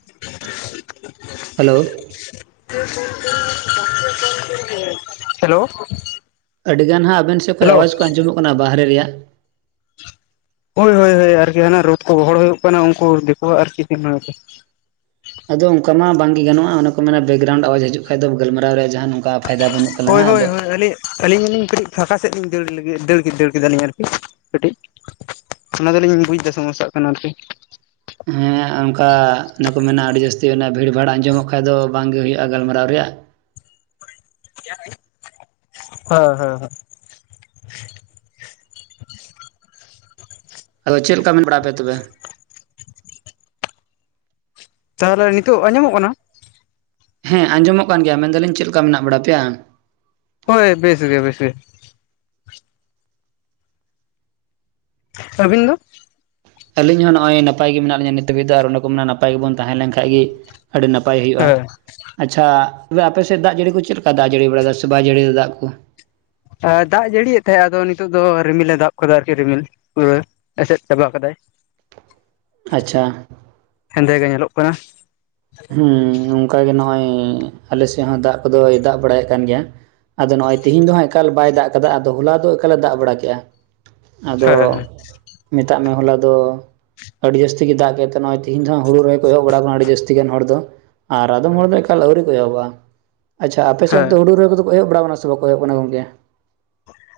[unintelligible] Hello hello ᱟᱹᱰᱤ ᱜᱟᱱ ᱦᱟᱸᱜ ᱟᱵᱮᱱ ᱥᱮᱫ ᱠᱷᱚᱱ ᱦᱮᱞᱳ ᱟᱣᱟᱡᱽ ᱠᱚ ᱟᱸᱡᱚᱢᱚᱜ ᱠᱟᱱᱟ ᱵᱟᱦᱨᱮ ᱨᱮᱭᱟᱜ ᱾ ᱦᱳᱭ ᱦᱳᱭ ᱦᱳᱭ ᱟᱨᱠᱤ ᱦᱟᱱᱟ ᱨᱳᱽ ᱠᱚ ᱵᱚᱦᱚᱲ ᱦᱩᱭᱩᱜ ᱠᱟᱱᱟ ᱩᱱᱠᱩ ᱫᱤᱠᱩᱣᱟᱜ ᱟᱨᱠᱤ ᱟᱫᱚ ᱚᱱᱠᱟ ᱢᱟ ᱵᱟᱝᱜᱮ ᱜᱟᱱᱚᱜᱼᱟ ᱚᱱᱟ ᱠᱚ ᱢᱮᱱᱟ ᱵᱮᱠᱜᱨᱟᱣᱩᱱᱰ ᱟᱣᱟᱡᱽ ᱦᱤᱡᱩᱜ ᱠᱷᱟᱱ ᱫᱚ ᱜᱟᱞᱢᱟᱨᱟᱣ ᱨᱮ ᱡᱟᱦᱟᱸ ᱱᱚᱝᱠᱟ, ᱯᱷᱟᱭᱫᱟ ᱵᱟᱹᱱᱩᱜ ᱦᱳᱭ ᱛᱟᱞᱟᱝᱟ ᱦᱳᱭ ᱟᱫᱚ ᱦᱳᱭ ᱟᱹᱞᱤ ᱟᱹᱞᱤᱧ ᱟᱹᱞᱤᱧ ᱠᱟᱹᱴᱤᱡ ᱯᱷᱟᱸᱠᱟ ᱥᱮᱫ ᱞᱤᱧ ᱫᱟᱹᱲ ᱫᱟᱹᱲ ᱫᱟᱹᱲ ᱠᱮᱫᱟᱞᱤᱧ ᱟᱨᱠᱤ ᱠᱟᱹᱴᱤᱡ, ᱚᱱᱟ ᱫᱚᱞᱤᱧ ᱵᱩᱡ ᱮᱫᱟ ᱥᱚᱢᱚᱥᱟᱜ ᱠᱟᱱᱟ ᱟᱨᱠᱤ, ᱦᱮᱸ [unintelligible] ᱚᱱᱠᱟ ᱚᱱᱟᱠᱚ ᱢᱮᱱᱟ ᱟᱹᱰᱤ ᱡᱟᱹᱥᱛᱤ ᱚᱱᱟ ᱵᱷᱤᱲᱼᱵᱷᱟᱲ ᱟᱸᱡᱚᱢᱚᱜ ᱠᱷᱟᱱ ᱫᱚ ᱵᱟᱝᱜᱮ ᱦᱩᱭᱩᱜᱼᱟ ᱜᱟᱞᱢᱟᱨᱟᱣ ᱨᱮᱭᱟᱜ ᱾ ᱦᱮᱸ ᱦᱮᱸ ᱦᱮᱸ ᱾ ᱟᱫᱚ ᱪᱮᱫ ᱞᱮᱠᱟ ᱢᱮᱱ ᱵᱟᱲᱟ ᱯᱮᱭᱟ ᱛᱚᱵᱮ? ᱛᱟᱦᱚᱞᱮ ᱱᱤᱛᱚᱜ ᱟᱸᱡᱚᱢᱚᱜ ᱠᱟᱱᱟ? ᱦᱮᱸ ᱟᱸᱡᱚᱢᱚᱜ ᱠᱟᱱ ᱜᱮᱭᱟ ᱢᱮᱱ ᱫᱟᱞᱤᱧ ᱪᱮᱫ ᱞᱮᱠᱟ ᱢᱮᱱᱟᱜ ᱵᱟᱲᱟ ᱯᱮᱭᱟ? ᱦᱳᱭ ᱵᱮᱥ ᱜᱮ ᱵᱮᱥ ᱜᱮ᱾ ᱨᱵᱤᱱ ᱫᱚ? ᱟᱹᱞᱤᱧ ᱦᱚᱸ ᱱᱚᱜᱼᱭ ᱱᱟᱯᱟᱭ ᱜᱮ ᱢᱮᱱᱟᱜ ᱞᱤᱧᱟᱹ ᱱᱤᱛ ᱦᱟᱹᱵᱤᱡ ᱫᱚ ᱟᱨ ᱚᱱᱟ ᱠᱚ ᱢᱮᱱᱟᱜ ᱱᱟᱯᱟᱭ ᱜᱮᱵᱚᱱ ᱛᱟᱸᱦᱮ ᱞᱮᱱ ᱠᱷᱟᱡ ᱜᱤ ᱟᱹᱰᱤ ᱱᱟᱯᱟᱭ ᱦᱩᱭᱩᱜᱼᱟ ᱦᱮᱸ ᱾ ᱟᱪᱪᱷᱟ ᱛᱚᱵᱮ ᱟᱯᱮᱥᱮᱫ ᱫᱟᱜ ᱡᱟᱹᱲᱤ ᱠᱚ ᱪᱮᱫ ᱞᱮᱠᱟ ᱫᱟᱜ ᱡᱟᱹᱲᱤ ᱵᱟᱲᱟᱮᱫᱟ ᱥᱮ ᱵᱟᱭ ᱡᱟᱹᱲᱤᱫᱟ ᱫᱟᱜ ᱠᱚ? ᱫᱟᱜ ᱡᱟᱹᱲᱤᱭᱮᱫ ᱛᱟᱦᱮᱸᱫ ᱟᱫᱚ ᱱᱤᱛᱚᱜ ᱫᱚ ᱨᱤᱢᱤᱞ ᱮ ᱫᱟᱵ ᱟᱠᱟᱫᱟ ᱟᱨᱠᱤ ᱨᱤᱢᱤᱞ ᱯᱩᱨᱟᱹ᱾ ᱮᱥᱮᱫ ᱪᱟᱵᱟᱜ ᱠᱟᱫᱟᱭ᱾ ᱟᱪᱪᱷᱟ᱾ ᱦᱮᱸᱫᱮ ᱜᱮ ᱧᱮᱞᱚᱜ ᱠᱟᱱᱟ᱾ ᱦᱮᱸ ᱚᱝᱠᱟᱜᱮ ᱱᱚᱜᱼᱚᱭᱻ ᱟᱞᱮ ᱥᱮᱫ ᱦᱚᱸ ᱫᱟᱜ ᱠᱚᱫᱚᱭ ᱫᱟᱜ ᱵᱟᱲᱟᱭᱮᱫ ᱠᱟᱱ ᱜᱮᱭᱟ᱾ ᱟᱫᱚ ᱱᱚᱜᱼᱚᱭ ᱛᱤᱦᱤᱧ ᱫᱚ ᱦᱟᱸᱜ ᱮᱠᱟᱞ ᱵᱟᱭ ᱫᱟᱜ ᱠᱟᱫᱟ ᱟᱫᱚ, ᱦᱚᱞᱟ ᱫᱚ ᱮᱠᱟᱞᱮ ᱫᱟᱜ ᱵᱟᱲᱟ ᱠᱮᱜᱼᱟ᱾ ᱟᱫᱚ ᱦᱮᱸ ᱦᱮᱸ ᱢᱮᱛᱟᱜ ᱢᱮ ᱦᱚᱞᱟ ᱫᱚᱻ ᱟᱹᱰᱤ ᱡᱟᱹᱥᱛᱤ ᱜᱮ ᱫᱟᱜ ᱠᱮᱫ ᱛᱮ ᱱᱚᱜᱼᱚᱭ ᱛᱤᱦᱮᱧ ᱫᱚ ᱦᱟᱸᱜ ᱦᱩᱲᱩ ᱨᱚᱦᱚᱭ ᱠᱚ ᱮᱦᱚᱵ ᱵᱟᱲᱟ ᱟᱠᱟᱱᱟ ᱟᱹᱰᱤ ᱡᱟᱹᱥ ᱛᱤᱜᱟᱱ ᱦᱚᱲ ᱫᱚ ᱟᱨ ᱟᱫᱚᱢ ᱦᱚᱲ ᱫᱚ ᱮᱠᱟᱞ ᱟᱹᱣᱨᱤ ᱠᱚ ᱮᱦᱚᱵᱚᱜᱼᱟ, ᱟᱪᱪᱷᱟ ᱟᱯᱮ ᱥᱱ ᱫᱚ ᱦᱮᱸ ᱦᱩᱲᱩ ᱨᱦᱚᱭ ᱠᱚᱫᱚ ᱠᱚ ᱮᱦᱚᱵ ᱵᱟᱲᱟᱣ ᱟᱠᱟᱱᱟ ᱥᱮ ᱵᱟᱠᱚ ᱮᱦᱚᱵ ᱠᱟᱱᱟ ᱜᱚᱢᱠᱮ?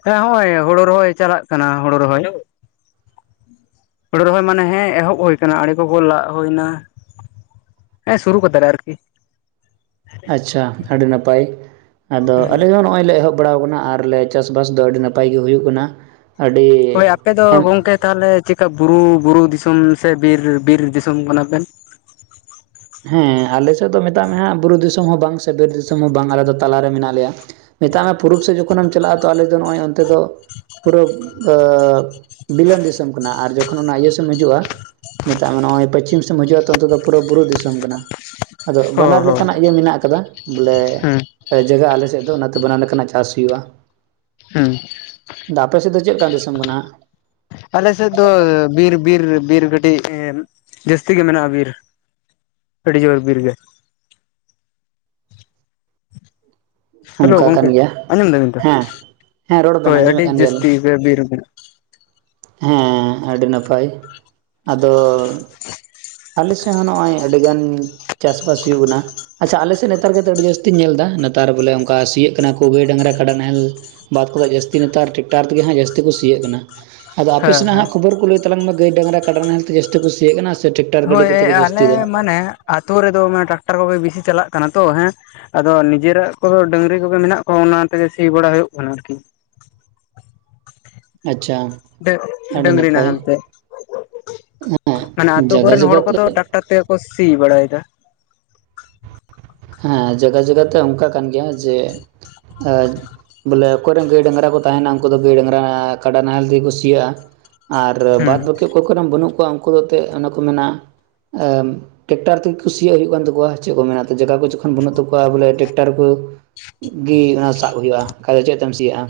ᱦᱮᱸ ᱦᱚᱜᱚᱭ ᱦᱳᱲᱳ ᱨᱚᱦᱚᱭ ᱪᱟᱞᱟᱜ ᱠᱟᱱᱟ, ᱦᱳᱲᱳ ᱨᱚᱦᱚᱭ᱾ ᱦᱳᱲᱩ ᱨᱦᱚᱭ ᱢᱟᱱᱮ ᱦᱮᱸ ᱮᱦᱚᱵ ᱦᱩᱭ ᱟᱠᱟᱱᱟ ᱟᱲᱮ ᱠᱚᱠᱚ ᱞᱟᱜ ᱦᱩᱭᱱᱟ᱾ ᱦᱮᱸ ᱥᱩᱨᱩ ᱠᱟᱫᱟᱞᱮ ᱟᱨᱠᱤ᱾ ᱟᱪᱪᱷᱟ ᱟᱹᱰᱤ ᱱᱟᱯᱟᱭ ᱟᱫᱚ ᱟᱞᱮ ᱦᱚᱸ ᱱᱚᱜᱼᱚᱭ ᱞᱮ ᱮᱦᱚᱵ ᱵᱟᱲᱟᱣ ᱟᱠᱟᱱᱟ ᱟᱨᱞᱮ ᱪᱟᱥᱵᱥ ᱫᱚ ᱟᱹᱰᱤ ᱱᱟᱯᱟᱭ ᱜᱮ ᱦᱩᱭᱩᱜ ᱠᱟᱱᱟ, ᱟᱹᱰᱤ ᱦᱳᱭ ᱟᱯᱮ ᱫᱚ ᱮᱢ ᱜᱚᱢᱠᱮ ᱛᱟᱦᱚᱞᱮ ᱪᱮᱠᱟ ᱵᱩᱨᱩ ᱵᱩᱨᱩ ᱫᱤᱥᱚᱢ ᱥᱮ ᱵᱤᱨ ᱵᱤᱨ ᱫᱤᱥᱚᱢ ᱠᱟᱱᱟ ᱵᱮᱱ? ᱦᱮᱸ ᱟᱞᱮ ᱥᱮᱫ ᱫᱚ ᱢᱮᱛᱟᱜ ᱢᱮ ᱦᱟᱸᱜ ᱵᱩᱨᱩ ᱫᱤᱥᱚᱢ ᱦᱚᱸ ᱵᱟᱝ ᱥᱮ ᱵᱤᱨ ᱫᱤᱥᱚᱢ ᱦᱚᱸ ᱵᱟᱝ ᱟᱞᱮ ᱫᱚ ᱛᱟᱞᱟ ᱨᱮ ᱢᱮᱱᱟᱜ ᱞᱮᱭᱟ᱾ ᱢᱮᱛᱟᱜ ᱢᱮ ᱯᱩᱨᱩᱵ ᱥᱮᱫ ᱡᱚᱠᱷᱚᱱᱮᱢ ᱪᱟᱞᱟᱜᱼᱟ ᱛᱚ ᱟᱞᱮ ᱫᱚ ᱱᱚᱜᱼᱚᱭ ᱚᱱᱛᱮ ᱫᱚ ᱯᱩᱨᱟᱹ ᱟᱻ ᱵᱤᱞᱚᱱ ᱫᱤᱥᱚᱢ ᱠᱟᱱᱟ ᱟᱨ ᱡᱚᱠᱷᱚᱱ ᱚᱱᱟ ᱤᱭᱟ ᱥᱮᱢ ᱦᱤᱡᱩᱜᱼᱟ ᱢᱮᱛᱟᱜ ᱢᱮ ᱱᱚᱜᱼᱚᱭ ᱯᱚᱥᱪᱷᱤᱢ ᱥᱮᱡ ᱦᱤᱡᱩᱜᱼᱟ ᱛᱚ ᱚᱱᱛᱮ ᱫᱚ ᱯᱩᱨᱟ ᱵᱩᱨᱩ ᱫᱤᱥ [unintelligible] ᱟᱫᱚ ᱦᱳᱭ ᱵᱟᱱᱟᱨ ᱦᱳᱭ ᱞᱮᱠᱟᱱᱟᱜ ᱜᱮ ᱢᱮᱱᱟᱜ ᱟᱠᱟᱫᱟ᱾ ᱵᱚᱞᱮ ᱦᱩᱸ ᱡᱟᱜᱟ ᱟᱞᱮᱥᱮᱫ ᱫᱚ ᱚᱱᱟᱛᱮ ᱵᱟᱱᱟᱨ ᱞᱮᱠᱟᱱᱟᱜ ᱪᱟᱥ ᱦᱩᱭᱩᱜᱼᱟ᱾ ᱦᱩᱸ ᱟᱫᱚ ᱟᱯᱮ ᱥᱮᱫ ᱫᱚ ᱪᱮᱫᱠᱟᱱ ᱫᱤᱥᱚᱢ ᱠᱟᱱᱟ? ᱟᱞᱮᱥᱮᱫ ᱫᱚ ᱵᱤᱨ ᱵᱤᱨ ᱵᱤᱨ ᱠᱟᱹᱴᱤᱡ ᱡᱟᱹᱥᱛᱤ ᱜᱮ ᱢᱮᱱᱟᱜᱼᱟ ᱵᱤᱨ᱾ ᱟᱹᱰᱤ ᱡᱚᱨ ᱵᱤᱨ ᱜᱮ᱾ ᱦᱮᱞᱳ ᱚᱱᱠᱟ ᱠᱟᱱ ᱜᱚᱝᱠᱮ ᱜᱮᱭᱟ ᱟᱸᱡᱚᱢ ᱫᱟᱵᱤᱱ ᱛᱚ ᱦᱮᱸ, ᱦᱮᱸ ᱨᱚᱲ ᱵᱮᱱ ᱦᱳᱭ ᱟᱹᱰᱤ ᱟᱸᱡᱚᱢᱮᱫ ᱠᱟᱱ ᱜᱮᱭᱟᱞᱤᱧ ᱡᱟᱹᱥᱛᱤ ᱾ ᱜᱮ ᱵᱤᱨ ᱢᱮᱱᱟᱜᱼᱟ ᱦᱮᱸ ᱟᱹᱰᱤ ᱱᱟᱯᱟᱭ, ᱟᱫᱚ ᱟᱞᱮ ᱥᱮᱫ ᱦᱚᱸ ᱱᱚ-ᱚᱭ ᱟᱹᱰᱤ ᱜᱟᱱ ᱪᱟᱥᱵᱟᱥ ᱦᱩᱭᱩᱜ ᱠᱟᱱᱟ ᱾ ᱟᱪᱪᱷᱟ ᱟᱞᱮ ᱥᱮᱫ ᱱᱮᱛᱟᱨ ᱜᱮᱛᱚ ᱟᱹᱰᱤ ᱡᱟᱹᱥᱛᱤᱧ ᱧᱮᱞ ᱮᱫᱟ ᱱᱮᱛᱟᱨ ᱵᱚᱞᱮ ᱚᱱᱠᱟ ᱥᱤᱭᱟᱹᱜ ᱠᱟᱱᱟ ᱠᱚ ᱜᱟᱹᱭ ᱰᱟᱝᱨᱟ ᱠᱟᱰᱟ ᱱᱟᱦᱮᱞ ᱵᱟᱫ ᱠᱚᱫᱚ ᱡᱟᱹᱥᱛᱤ ᱱᱮᱛᱟᱨ ᱴᱨᱮᱠᱴᱟᱨ ᱛᱮᱜᱮ ᱦᱟᱸᱜ ᱡᱟᱹᱥᱛᱤ ᱠᱚ ᱥᱤᱭᱟᱹᱜ ᱠᱟᱱᱟ ᱾ ᱟᱫᱚ ᱟᱯᱮ ᱦᱮᱸ ᱥᱮᱱᱟᱜ ᱦᱮᱸ ᱦᱟᱸᱜ ᱠᱷᱚᱵᱚᱨ ᱠᱚ ᱞᱟᱹᱭ ᱛᱟᱝ ᱢᱮ ᱜᱟᱹᱭ ᱰᱟᱝᱨᱟ ᱠᱟᱰᱟ ᱱᱟᱦᱮᱞ ᱛᱮ ᱡᱟᱹᱥᱛᱤ ᱠᱚ ᱥᱤᱭᱟᱹᱜ ᱠᱟᱱᱟ ᱥᱮ ᱴᱮᱠᱴᱟᱨ ᱜᱟᱹᱰᱤ ᱦᱳᱭ ᱠᱚᱛᱮ ᱜᱮ ᱡᱟᱹᱥᱛᱤ ᱟᱞᱮ ᱫᱚ ᱢᱟᱱᱮ ᱟᱛᱳ ᱨᱮᱫᱚ ᱴᱟᱠᱴᱟᱨ ᱠᱚᱵᱮ ᱵᱤᱥᱤ ᱪᱟᱞᱟᱜ ᱠᱟᱱᱟ ᱛᱚ ᱦᱮᱸ᱾ ᱟᱫᱚ ᱱᱤᱡᱮᱨᱟᱜ ᱠᱚ ᱰᱟᱹᱝᱨᱤ ᱠᱚᱜᱮ ᱢᱮᱱᱟᱜ ᱠᱚᱣᱟ ᱚᱱᱟᱛᱮᱜᱮ ᱥᱤ ᱵᱟᱲᱟ ᱦᱳᱭᱳᱜ ᱠᱟᱱᱟ ᱟᱨᱠᱤ᱾ ᱟᱪᱪᱷᱟ ᱰᱮ ᱟᱹᱰᱤ ᱰᱟᱹᱝᱨᱤ ᱱᱟᱯᱟᱭ ᱱᱟᱦᱮᱞ ᱛᱮ ᱢᱟᱱᱮ ᱦᱮᱸ ᱟᱛᱳ ᱡᱟᱭᱜᱟ ᱠᱚᱨᱮᱱ ᱡᱟᱭᱜᱟ ᱦᱚᱲ ᱛᱮ ᱠᱚᱫᱚ ᱴᱟᱠᱴᱟᱨ ᱛᱮᱜᱮ ᱠᱚ ᱥᱤ ᱵᱟᱲᱟᱭᱫᱟ ᱾ ᱦᱮᱸ ᱡᱟᱹᱜᱟ ᱡᱟᱹᱜᱟᱛᱮ ᱚᱱᱠᱟ ᱠᱟᱱ ᱜᱮᱭᱟ ᱡᱮ ᱮᱸ ᱵᱚᱞᱮ ᱚᱠᱚᱭ ᱨᱮᱱ ᱜᱟᱹᱭ ᱰᱟᱝᱨᱟ ᱠᱚ ᱛᱟᱦᱮᱱᱟ ᱩᱝᱠᱳ ᱫᱚ ᱜᱟᱹᱭ ᱰᱟᱝᱨᱟ ᱠᱟᱰᱟ ᱱᱟᱦᱮᱞ ᱛᱮᱜᱮ ᱠᱩ ᱥᱤᱭᱟᱜ-ᱟ, ᱟᱨ ᱦᱩᱸ ᱵᱟᱫᱽ ᱵᱟ ᱱᱤᱛᱚᱜ ᱚᱠᱚᱭ ᱠᱚᱨᱮᱢ ᱵᱟᱹᱱᱩᱜ ᱠᱚᱣᱟ ᱩᱝᱠᱳ ᱫᱚ ᱛᱮᱜ ᱚᱱᱮ ᱠᱚ ᱢᱮᱱᱟ ᱮ ᱴᱨᱮᱠᱴᱟᱨ ᱛᱤᱜᱤ ᱠᱩᱥᱤᱭᱟᱜ ᱦᱩᱭᱩᱜ ᱠᱟᱱ ᱛᱟᱠᱚᱣᱟ ᱪᱮᱷ ᱠᱚ ᱢᱮᱱᱟ ᱡᱟᱹᱜᱟ ᱠᱚ ᱡᱚᱠᱷᱚᱱ ᱵᱟᱹᱱᱩᱜ ᱛᱟᱠᱚᱣᱟ ᱵᱚᱞᱮ ᱴᱨᱮᱠ ᱴᱟᱨ ᱠᱩ ᱜᱤ ᱚᱱᱟ ᱥᱟᱵ ᱦᱩᱭᱩᱜ-ᱟ ᱵᱟᱠᱷᱟᱡ ᱫᱚ ᱪᱮᱜ ᱛᱮᱢ ᱥᱤᱭᱟᱹᱜ-ᱟ᱾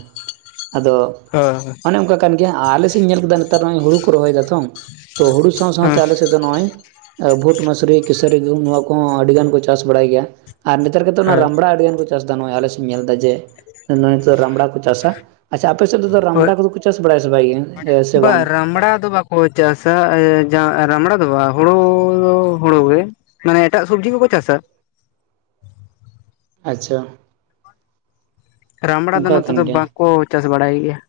ᱟᱫᱚ ᱦᱳᱭ ᱚᱱᱮ ᱚᱱᱠᱟ ᱠᱟᱱ ᱜᱮᱭᱟ ᱟᱞᱮ ᱥᱮᱜ ᱤᱧ ᱧᱮᱞ ᱠᱮᱫᱟ ᱱᱮᱛᱟᱨ ᱱᱚᱜ ᱚᱭ ᱦᱩᱲᱩ ᱠᱚ ᱨᱚᱦᱚᱭ ᱫᱟ ᱛᱚ᱾ ᱛᱚ ᱦᱩᱲᱩ ᱥᱟᱶ ᱥᱟᱶᱛᱮ ᱦᱳᱭ ᱟᱞᱮ ᱥᱮᱫ ᱫᱚ ᱱᱚᱜ-ᱚᱭ ᱵᱷᱩᱴ ᱢᱟᱹᱥᱨᱤ ᱠᱮᱥᱟᱹᱨᱤ ᱜᱩᱦᱩᱢ ᱱᱚᱣᱟ ᱠᱚᱦᱚᱸ ᱟᱹᱰᱤ ᱜᱟᱱ ᱠᱚ ᱪᱟᱥ ᱵᱟᱲᱟᱭ ᱜᱮᱭᱟ, ᱟᱨ ᱱᱮᱛᱟᱨ ᱜᱮᱛᱚ ᱱᱚᱣᱟ ᱦᱳᱭ ᱨᱟᱢᱲᱟ ᱟᱹᱰᱤᱜᱟᱱ ᱠᱚ ᱪᱟᱥᱫᱟ ᱱᱚ-ᱚᱭ ᱟᱞᱮ ᱥᱮᱧ ᱧᱮᱞ ᱫᱟ ᱡᱮ ᱱᱚᱜ-ᱚᱭ ᱱᱤᱛᱚᱜ ᱨᱟᱢᱲᱟ ᱠᱚ ᱪᱟᱥᱟ᱾ ᱟᱪᱪᱷᱟ ᱟᱯᱮ ᱥᱮᱫ ᱫᱚ ᱦᱳᱭ ᱨᱟᱢᱵᱲᱟ ᱠᱚᱫᱚ ᱠᱚ ᱪᱟᱥ ᱵᱟᱲᱟᱭᱟ ᱥᱮ ᱵᱟᱭ ᱜᱮ ᱦᱮᱸ ᱥᱮ ᱵᱟᱝ? ᱵᱟ ᱨᱟᱢᱲᱟ ᱫᱚ ᱵᱟᱠ ᱚ ᱪᱟᱥᱟ ᱮ ᱡᱟ ᱨᱟᱢᱲᱟ ᱫᱚ ᱵᱟ ᱦᱳᱲᱳ ᱦᱳᱲᱳ ᱜᱮ, ᱢᱟᱱᱮ ᱮᱴᱟᱜ ᱥᱩᱵᱽᱡᱤ ᱠᱚᱠᱚ ᱪᱟᱥᱟ᱾ ᱟᱪᱪᱷᱟ᱾ ᱨᱟᱢᱲᱟ ᱫᱚ ᱚᱱᱠᱟ ᱱᱚᱛᱮ ᱠᱟᱱ ᱫᱚ ᱜᱮᱭᱟ ᱵᱟᱠᱚᱸ ᱪᱟᱥ ᱵᱟᱲᱟᱭ ᱜᱮᱭᱟ ᱾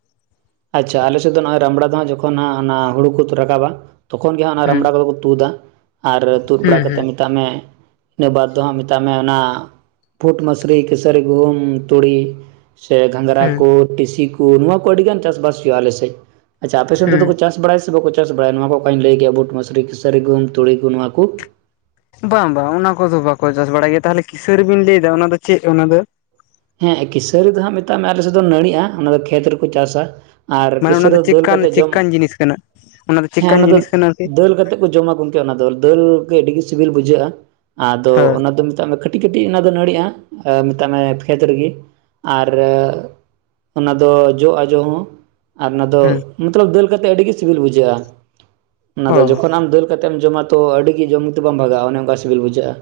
ᱟᱪᱪᱷᱟ ᱟᱞᱮ ᱥᱮᱫ ᱫᱚ ᱱᱚ-ᱚᱭ ᱨᱟᱢᱲᱟ ᱫᱚ ᱦᱟᱸᱜ ᱡᱚᱠᱷᱚᱱ ᱦᱟᱸᱜ ᱚᱱᱟ ᱦᱳᱲᱳ ᱠᱚ ᱛᱩ ᱨᱟᱠᱟᱵᱟ ᱛᱚᱠᱷᱚᱱ ᱜᱮ ᱦᱟᱸᱜ ᱚᱱᱟ ᱦᱩᱸ ᱨᱟᱢᱲᱟ ᱠᱚᱫᱚ ᱠᱚ ᱛᱩᱫᱟ ᱟᱨ ᱛᱩᱫ ᱦᱩᱸ ᱵᱟᱲᱟ ᱦᱩᱸ ᱠᱟᱛᱮᱫ ᱢᱮᱛᱟᱜ ᱢᱮ ᱤᱱᱟᱹ ᱵᱟᱫᱽ ᱫᱚ ᱦᱟᱸᱜ ᱢᱮᱛᱟᱜ ᱢᱮ ᱚᱱᱟ ᱯᱷᱩᱴ ᱢᱟᱹᱥᱨᱤ, ᱠᱤᱥᱟᱹᱨᱤ ᱜᱩᱦᱩᱢ, ᱛᱩᱲᱤ ᱥᱮ ᱜᱷᱟᱸᱝᱨᱟ ᱦᱩᱸ ᱠᱩ, ᱴᱤᱥᱤ ᱠᱩ ᱱᱚᱣᱟ ᱠᱚ ᱟᱹᱰᱤᱜᱟᱱ ᱪᱟᱥᱵᱟᱥ ᱦᱳᱭᱳᱜ-ᱟ ᱟᱞᱮ ᱥᱮᱡ᱾ ᱟᱪᱪᱷᱟ ᱟᱯᱮ ᱥᱮᱱ ᱛᱮ ᱫᱚ ᱦᱩᱸ ᱠᱚ ᱪᱟᱥ ᱵᱟᱲᱟᱭ-ᱟ ᱥᱮ ᱵᱟᱠᱩ ᱪᱟᱥ ᱵᱟᱲᱟᱭᱟ ᱱᱚᱣᱟ ᱠᱚ ᱚᱠᱟᱧ ᱞᱟᱹᱭ ᱠᱮᱭᱟ ᱵᱩᱴ ᱢᱟᱹᱥᱨᱤ ᱠᱤᱥᱟᱹᱨᱤ ᱜᱩᱦᱩᱢ, ᱛᱩᱲᱤ ᱠᱩ ᱱᱚᱣᱟ ᱠᱩ? ᱵᱟᱝ ᱵᱟᱝ ᱚᱱᱟ ᱠᱚᱫᱚ ᱵᱟᱠᱚ ᱪᱟᱥ ᱵᱟᱲᱟᱭ ᱜᱮᱭᱟ᱾ ᱛᱟᱦᱟᱞᱮ ᱠᱤᱥᱟᱹᱨᱤ ᱵᱤᱱ ᱞᱟᱹᱭᱫᱟ ᱚᱱᱟ ᱫᱚ ᱪᱮᱜ ᱚᱱᱟ ᱫᱚ? ᱦᱮᱸ ᱠᱤᱥᱟᱹᱨᱤ ᱫᱚ ᱦᱟᱸᱜ ᱢᱮᱛᱟᱜ ᱢᱮ ᱟᱞᱮ ᱥᱮᱫ ᱫᱚ ᱱᱟᱹᱲᱤᱜ-ᱟ ᱚᱱᱟ ᱫᱚ ᱠᱷᱮᱛ ᱨᱮᱠᱚ ᱪᱟᱥᱟ᱾ ᱟᱨ ᱢᱟᱱᱮ ᱚᱱᱟ ᱠᱤᱥᱟᱹᱨᱤ ᱫᱚ ᱫᱟᱹᱞ ᱪᱮᱫᱠᱟᱱ ᱠᱟᱛᱮᱫ ᱡᱚᱢ ᱪᱮᱫᱠᱟᱱ ᱡᱤᱱᱤᱥ ᱠᱟᱱᱟ ᱦᱮᱸ ᱪᱮᱫᱠᱟᱱ ᱚᱱᱟ ᱫᱚ ᱡᱤᱱᱤᱥ ᱠᱟᱱᱟ ᱟᱨᱠᱤ ᱫᱟᱹᱞ ᱠᱟᱛᱮ ᱡᱚᱢᱟ ᱜᱚᱝᱠᱮ ᱚᱱᱟ ᱫᱚ ᱫᱟᱹᱞ ᱜᱮ ᱟᱹᱰᱤ ᱜᱮ ᱥᱤᱵᱤᱞ ᱵᱩᱡᱷᱟᱹᱜ-ᱟ ᱟᱫᱚ ᱦᱮᱸ ᱚᱱᱟ ᱫᱚ ᱢᱮᱛᱟᱜ ᱢᱮ ᱠᱟᱹᱴᱤᱡ ᱠᱟᱹᱴᱤᱡ ᱚᱱᱟ ᱫᱚ ᱱᱟᱹᱲᱤᱜ-ᱟ, ᱢᱮᱛᱟᱜ ᱢᱮ ᱠᱷᱮᱛ ᱨᱤᱜᱤ ᱟᱨ ᱚᱱᱟ ᱫᱚ ᱡᱚᱜ-ᱟ ᱡᱚ ᱦᱚᱸ᱾ ᱟᱨ ᱚᱱᱟ ᱫᱚ ᱦᱩᱸ ᱢᱚᱛᱞᱚᱵ ᱫᱟᱹᱞ ᱠᱟᱛᱮᱫ ᱟᱹᱰᱤ ᱜᱤ ᱥᱤᱵᱤᱞ ᱵᱩᱡᱷᱟᱹᱜ-ᱟ, ᱚᱱᱟ ᱫᱚ ᱚ ᱡᱚᱠᱷᱚᱱ ᱟᱢ ᱫᱟᱹᱞ ᱠᱟᱛᱮᱢ ᱡᱚᱢᱟ ᱛᱚ ᱟᱹᱰᱤ ᱜᱤ ᱡᱚᱢ ᱛᱮ ᱵᱟᱢ ᱵᱷᱟᱜ-ᱟ ᱚᱱᱮ ᱚᱱᱠᱟ ᱥᱤᱵᱤᱞ ᱵᱩᱡᱷᱟᱹᱜ-ᱟ,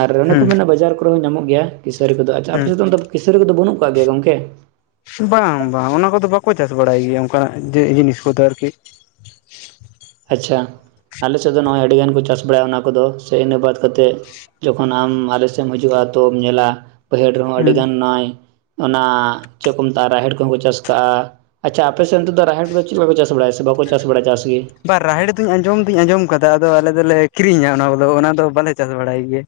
ᱟᱨ ᱚᱱᱮ ᱠᱚ ᱦᱩᱸ ᱢᱮᱱᱟ ᱵᱟᱡᱟᱨ ᱠᱚᱨᱮᱸ ᱦᱚᱸ ᱧᱟᱢᱚᱜ ᱜᱮᱭᱟ ᱠᱤᱥᱟᱹᱨᱤ ᱠᱚᱫᱚ ᱟᱪᱪᱷᱟ ᱦᱩᱸ ᱟᱯᱮ ᱥᱮᱫ ᱫᱚ ᱠᱤᱥᱟᱹᱨᱤ ᱠᱚᱫᱚ ᱵᱩᱹᱱᱩᱜ ᱠᱚᱜ ᱜᱮᱭᱟ ᱜᱚᱝᱠᱮ? ᱵᱟᱝ ᱵᱟᱝ ᱚᱱᱟ ᱠᱚᱫᱚ ᱵᱟᱠᱚ ᱪᱟᱥ ᱵᱟᱲᱟᱭ ᱜᱤᱭᱟ ᱚᱱᱠᱟ ᱡᱮ ᱡᱤᱱᱤᱥ ᱠᱚᱫᱚ ᱟᱨᱠᱤ ᱾ ᱟᱪᱪᱷᱟ ᱟᱞᱮ ᱥᱮᱫ ᱫᱚ ᱱᱚ-ᱚᱭ ᱟᱹᱰᱤ ᱜᱟᱱ ᱠᱚ ᱪᱟᱥ ᱵᱟᱲᱟᱭᱟ ᱚᱱᱟ ᱠᱚᱫᱚ, ᱥᱮ ᱤᱱᱟᱹ ᱵᱟᱫ ᱠᱟᱛᱮᱫ ᱡᱚᱠᱷᱚᱱ ᱟᱢ ᱟᱞᱮ ᱥᱮᱜ ᱮᱢ ᱦᱟᱹᱡᱩᱜ-ᱟ ᱛᱚᱢ ᱧᱮᱞᱟ ᱵᱟᱹᱭᱦᱟᱹᱲ ᱨᱮᱦᱚᱸ ᱟᱹᱰᱤ ᱦᱩᱸ ᱜᱟᱱ ᱱᱚᱭ ᱚᱱᱟ ᱪᱮᱜ ᱠᱚ ᱢᱮᱛᱟᱜ-ᱟ ᱨᱟᱦᱮᱲ ᱠᱚᱦᱚᱸ ᱠᱚ ᱪᱟᱥ ᱠᱟᱜ-ᱟ᱾ ᱟᱪᱪᱷᱟ ᱟᱯᱮ ᱥᱮᱫ ᱚᱱᱛᱮ ᱫᱚ ᱨᱟᱦᱮᱲ ᱠᱚᱫᱚ ᱪᱮᱫ ᱞᱮᱠᱟᱯᱮ ᱪᱟᱥ ᱵᱟᱲᱟᱭᱟ ᱥᱮ ᱵᱟᱠᱚ ᱪᱟᱥ ᱵᱟᱲᱟᱭᱟ ᱪᱟᱥ ᱜᱤ? ᱵᱟ ᱨᱟᱦᱮᱲ ᱫᱩᱧ ᱟᱸᱡᱚᱢ ᱫᱩᱧ ᱟᱸᱡᱚᱢ ᱠᱟᱫᱟ ᱟᱫᱚ ᱟᱞᱮ ᱫᱚᱞᱮ ᱠᱤᱨᱤᱧᱟ ᱚᱱᱟ ᱵᱚᱞ ᱚᱱᱟ ᱫᱚ ᱵᱟᱞᱮ ᱪᱟᱥ ᱵᱟᱲᱟᱭ ᱜᱮᱭᱟ᱾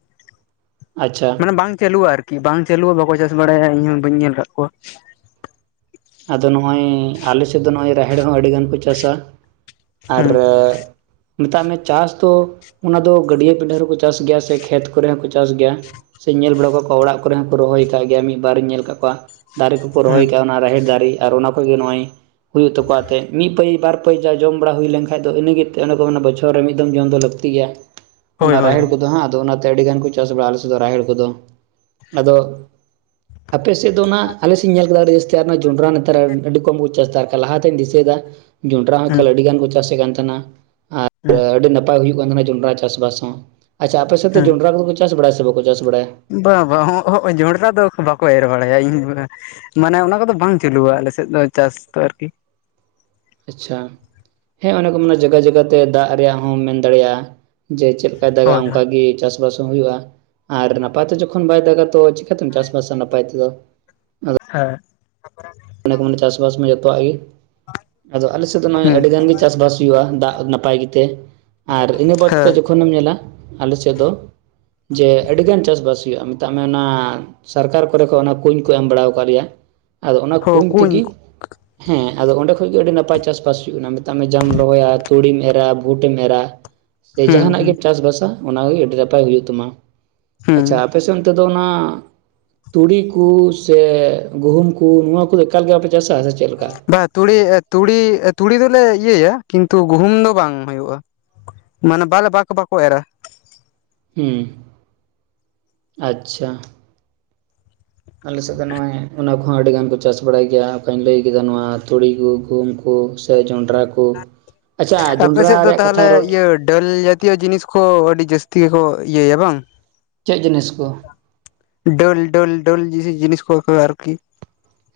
ᱟᱪᱪᱷᱟ [inaudible] ᱢᱟᱱᱮ ᱵᱟᱝ ᱪᱟᱹᱞᱩᱜᱼᱟ ᱟᱨᱠᱤ ᱵᱟᱝ ᱪᱟᱹᱞᱩᱼᱟ ᱵᱟᱠᱚ ᱪᱟᱥ ᱵᱟᱲᱟᱭᱟ ᱤᱧᱦᱚ ᱵᱟᱹᱧ ᱧᱮᱞ ᱠᱟᱫ ᱠᱚᱣᱟ᱾ ᱟᱫᱚ ᱱᱚᱜᱚᱭ ᱟᱞᱮ ᱥᱮᱫ ᱫᱚ ᱱᱚᱜᱚᱭ ᱨᱟᱦᱮᱲ ᱦᱚᱸ ᱟᱹᱰᱤ ᱜᱟᱱ ᱠᱚ ᱪᱟᱥᱟ ᱟᱨ ᱦᱩᱸ ᱢᱮᱛᱟᱜ ᱢᱮ ᱪᱟᱥ ᱫᱚ ᱚᱱᱟ ᱫᱚ ᱜᱟᱹᱰᱭᱟᱹ ᱯᱤᱱᱰᱟᱹ ᱨᱮᱦᱚᱠᱚ ᱪᱟᱥ ᱜᱮᱭᱟ ᱥᱮ ᱠᱷᱮᱛ ᱠᱚᱨᱮ ᱦᱚᱸᱠᱚ ᱪᱟᱥ ᱜᱮᱭᱟ ᱥᱮ ᱧᱮᱞ ᱵᱟᱲᱟ ᱠᱟᱜ ᱠᱚᱣᱟ ᱚᱲᱟᱜ ᱠᱚᱨᱮ ᱦᱚᱸᱠᱚ ᱨᱚᱦᱚᱭ ᱠᱟᱜ ᱜᱮᱭᱟ ᱢᱤᱫ ᱵᱟᱨᱤᱧ ᱧᱮᱞ ᱠᱟᱜ ᱠᱚᱣᱟ ᱫᱟᱨᱮ ᱠᱚᱠᱚ ᱨᱚᱦᱚᱭ ᱦᱩᱸ ᱠᱟᱜᱼᱟ ᱚᱱᱟ ᱨᱟᱦᱮᱲ ᱫᱟᱨᱮ ᱟᱨ ᱚᱱᱟ ᱠᱷᱚᱡᱜᱮ ᱱᱚᱜᱼᱚᱭ ᱦᱩᱭᱩᱜ ᱛᱟᱠᱚᱣᱟ ᱟᱛᱮ ᱢᱤᱫ ᱯᱟᱹᱭ ᱵᱟᱨ ᱯᱟᱹᱭ ᱡᱟ ᱡᱚᱢ ᱵᱟᱲᱟ ᱦᱩᱭ ᱞᱮᱱᱠᱷᱟᱡ ᱫᱚ ᱤᱱᱟᱹᱜᱤ ᱚᱱᱮ ᱠᱚ ᱢᱮᱱᱟ ᱵᱚᱪᱷᱚᱨ ᱨᱮ ᱢᱤᱫ ᱫᱚᱢ ᱡᱚᱢ ᱫᱚ ᱞᱟᱹᱠᱛᱤ ᱜᱮᱭᱟ [inaudible] ᱚᱱᱟ ᱨᱟᱦᱮᱲ ᱦᱳᱭ ᱠᱚᱫᱚ ᱦᱟᱸᱜ ᱟᱫᱚ ᱚᱱᱟᱛᱮ ᱟᱹᱰᱤ ᱜᱟᱱ ᱠᱚ ᱪᱟᱥ ᱵᱟᱲᱟᱭᱟ ᱟᱞᱮ ᱥᱮᱫ ᱫᱚ ᱨᱟᱦᱮᱲ ᱠᱚᱫᱚ ᱟᱫᱚ ᱟᱯᱮ ᱥᱮᱫ ᱫᱚ ᱚᱱᱟ ᱟᱞᱮ ᱥᱤᱧ ᱧᱮᱞ ᱠᱮᱫᱟ ᱟᱹᱰᱤ ᱡᱟᱹᱥᱛᱤ ᱟᱨ ᱚᱱᱟ ᱡᱚᱱᱰᱨᱟ ᱱᱮᱛᱟᱨ ᱟᱹᱰᱤ ᱠᱚᱢ ᱠᱚ ᱪᱟᱥᱫᱟ, ᱟᱨᱠᱷᱟᱡ ᱞᱟᱦᱟᱛᱮᱧ ᱫᱤᱥᱟᱹᱭᱫᱟ ᱡᱩᱱᱰᱨᱟ ᱦᱚᱸ ᱦᱩᱸ ᱠᱷᱟᱹᱞ ᱟᱹᱰᱤ ᱜᱟᱱ ᱠᱚ ᱪᱟᱥᱮᱫ ᱠᱟᱱ ᱛᱟᱦᱮᱸᱱᱟ ᱟᱨ ᱦᱩᱸ ᱟᱹᱰᱤ ᱱᱟᱯ ᱯᱟᱭ ᱦᱩᱭᱩᱜ ᱠᱟᱱ ᱛᱟᱦᱮᱸᱱᱟ ᱡᱚᱱᱰᱨᱟ ᱪᱟᱥᱵᱟᱥ ᱦᱚᱸ, ᱟᱪᱪᱷᱟ ᱟᱯᱮ ᱥᱮᱫ ᱫᱚ ᱡᱚᱱᱰᱨᱟ ᱠᱚᱫᱚ ᱠᱚ ᱪᱟᱥ ᱵᱟᱲᱟᱭᱟ ᱥᱮ ᱵᱟᱠᱚ ᱪᱟᱥ ᱵᱟᱲᱟᱭᱟ? ᱵᱟ ᱵᱟ ᱚᱸᱦᱚᱸᱜ ᱡᱚᱱᱰᱨᱟ ᱫᱚ ᱚᱠᱚ ᱵᱟᱠᱚ ᱮᱨ ᱵᱟᱲᱟᱭᱟ ᱤᱧ ᱵᱚᱨᱟ ᱢᱟᱱᱮ ᱚᱱᱟ ᱠᱚᱫᱚ ᱵᱟᱝ ᱪᱟᱹᱞᱩᱣᱟ ᱟᱞᱮ ᱥᱮᱫ ᱫᱚ ᱪᱟᱥ ᱫᱚ ᱟᱨᱠᱤ᱾ ᱟᱪᱪᱷᱟ, ᱦᱮᱸ ᱚᱱᱮ ᱠᱚ ᱢᱮᱱᱟ ᱡᱟᱜᱟ ᱡᱟᱜᱟ ᱛᱮ ᱫᱟᱜ ᱨᱮᱭᱟᱜ ᱦᱚᱸᱢ ᱢᱮᱱ ᱫᱟᱲᱮᱭᱟᱜᱼᱟ᱾ ᱡᱮ ᱪᱮᱫ ᱞᱮᱠᱟᱭ ᱫᱟᱜᱟ ᱦᱳᱭ ᱦᱳᱭ ᱚᱱᱠᱟᱜᱤ ᱪᱟᱥᱵᱟᱥ ᱦᱚᱸ ᱦᱩᱭᱩᱜᱼᱟ ᱟᱨ ᱱᱟᱯᱟᱭᱛᱮ ᱡᱚᱠᱷᱚᱱ ᱵᱟᱭ ᱫᱟᱜᱟ ᱛᱚ ᱪᱤᱠᱟᱹᱛᱮᱢ ᱪᱟᱥᱵᱟᱥᱟ ᱱᱟᱯᱟᱭ ᱛᱮᱫᱚ? ᱟᱫᱚ ᱦᱮᱸ᱾ ᱚᱱᱮ ᱠᱚ ᱢᱮᱱ ᱪᱟᱥᱵᱟᱥ ᱢᱟ ᱡᱚᱛᱚᱣᱟᱜ ᱜᱮ ᱟᱫᱚ ᱟᱞᱮᱥᱮᱫ ᱫᱚ ᱱᱚᱜᱼᱚᱭ ᱦᱮᱸ ᱟᱹᱰᱤ ᱜᱟᱱ ᱜᱮ ᱪᱟᱥᱵᱟᱥ ᱦᱩᱭᱩᱜᱼᱟ ᱫᱟᱜ ᱱᱟᱯᱟᱭ ᱜᱮᱛᱮ ᱟᱨ ᱤᱱᱟᱹ ᱵᱟᱫ ᱦᱮᱸ ᱠᱟᱛᱮᱫ ᱡᱚᱠᱷᱚᱱᱮᱢ ᱧᱮᱞᱟ ᱟᱞᱮ ᱥᱮᱫ ᱫᱚ ᱡᱮ ᱟᱹᱰᱤᱜᱟᱱ ᱪᱟᱥᱵᱟᱥ ᱦᱩᱭᱩᱜᱼᱟ ᱢᱮᱛᱟᱜ ᱢᱮ ᱚᱱᱟ ᱥᱟᱨᱠᱟᱨ ᱠᱚᱨᱮ ᱠᱷᱚᱡ ᱚᱱᱟ ᱠᱩᱧ ᱠᱚ ᱮᱢ ᱵᱟᱲᱟᱣ ᱟᱠᱟᱜ ᱞᱮᱭᱟ ᱟᱫᱚ ᱚᱱᱟ ᱠᱩᱧ ᱛᱤᱜᱤ ᱦᱮᱸ ᱟᱫᱚ ᱚᱸᱰᱮ ᱠᱷᱚᱡ ᱜᱮ ᱟᱹᱰᱤ ᱱᱟᱯᱟᱭ ᱪᱟᱥᱵᱟᱥ ᱦᱩᱭᱩᱜ ᱠᱟᱱᱟ ᱢᱮᱛᱟᱜ ᱢᱮ ᱡᱟᱢ ᱨᱚᱦᱚᱭᱟ ᱛᱩᱲᱤᱢ ᱮᱨᱟ ᱵᱷᱩᱴᱮᱢ ᱮᱨᱟ᱾ ᱥᱮ ᱦᱩᱸ ᱡᱟᱦᱟᱸᱱᱟᱜ ᱦᱩᱸ ᱜᱮᱢ ᱪᱟᱥᱵᱟᱥᱟ ᱚᱱᱟᱜᱮ ᱟᱹᱰᱤ ᱱᱟᱯᱟᱭ ᱦᱩᱭᱩᱜ ᱛᱟᱢᱟ ᱦᱩᱸ ᱟᱪᱪᱷᱟ ᱟᱯᱮᱥᱮᱫ ᱚᱱᱛᱮ ᱫᱚ ᱚᱱᱟ ᱛᱩᱲᱤ ᱠᱩ ᱥᱮ ᱜᱩᱦᱩᱢ ᱠᱩ ᱱᱚᱣᱟ ᱠᱩᱫᱚ ᱮᱠᱟᱞ ᱜᱮ ᱵᱟᱯᱮ ᱪᱟᱥᱟ ᱥᱮ ᱪᱮᱫᱞᱮᱠᱟ? ᱵᱟ ᱛᱩᱲᱤ ᱛᱩᱲᱤ ᱛᱩᱲᱤ ᱫᱚᱞᱮ ᱤᱭᱟᱹᱭᱟ ᱠᱤᱱᱛᱩ ᱜᱩᱦᱩᱢ ᱫᱚ ᱵᱟᱝ ᱦᱩᱭᱩᱜᱼᱟ᱾ ᱢᱟᱱᱮ ᱵᱟᱞᱮ ᱵᱟᱠᱚ ᱵᱟᱠᱚ ᱮᱨᱟ᱾ ᱦᱩᱸ, ᱟᱪᱪᱷᱟ᱾ ᱟᱞᱮ ᱥᱮᱫ ᱫᱚ ᱱᱚᱜᱼᱚᱭ ᱚᱱᱟ ᱠᱚᱦᱚᱸ ᱟᱹᱰᱤ ᱜᱟᱱ ᱠᱚ ᱪᱟᱥ ᱵᱟᱲᱟᱭ ᱜᱮᱭᱟ ᱦᱟᱸᱜ ᱚᱠᱟᱧ ᱞᱟᱹᱭ ᱠᱮᱫᱟ ᱱᱚᱣᱟ ᱛᱩᱲᱤ ᱠᱩ ᱜᱩᱦᱩᱢ ᱠᱩ ᱥᱮ ᱡᱚᱱᱰᱨᱟ ᱠᱩ ᱟᱯᱮ ᱥᱮᱫ ᱫᱚ ᱛᱟᱦᱚᱞᱮ ᱤᱭᱟᱹ ᱰᱟᱹᱞᱭᱟᱹᱠ ᱛᱤᱭᱳ ᱡᱤᱱᱤᱥ ᱠᱷᱳ ᱟᱹᱰᱤ ᱡᱟᱹᱥᱛᱤ ᱜᱮᱠᱚ ᱤᱭᱟᱹᱭᱟ ᱵᱟᱝ? ᱪᱮᱫ ᱡᱤᱱᱤᱥ ᱠᱚ ᱰᱟᱹᱞ ᱰᱟᱹᱞ ᱰᱟᱹᱞ ᱡᱤᱥᱤ ᱡᱤᱱᱤᱥ ᱠᱚ ᱚᱠᱚᱣᱟ ᱟᱨᱠᱤ᱾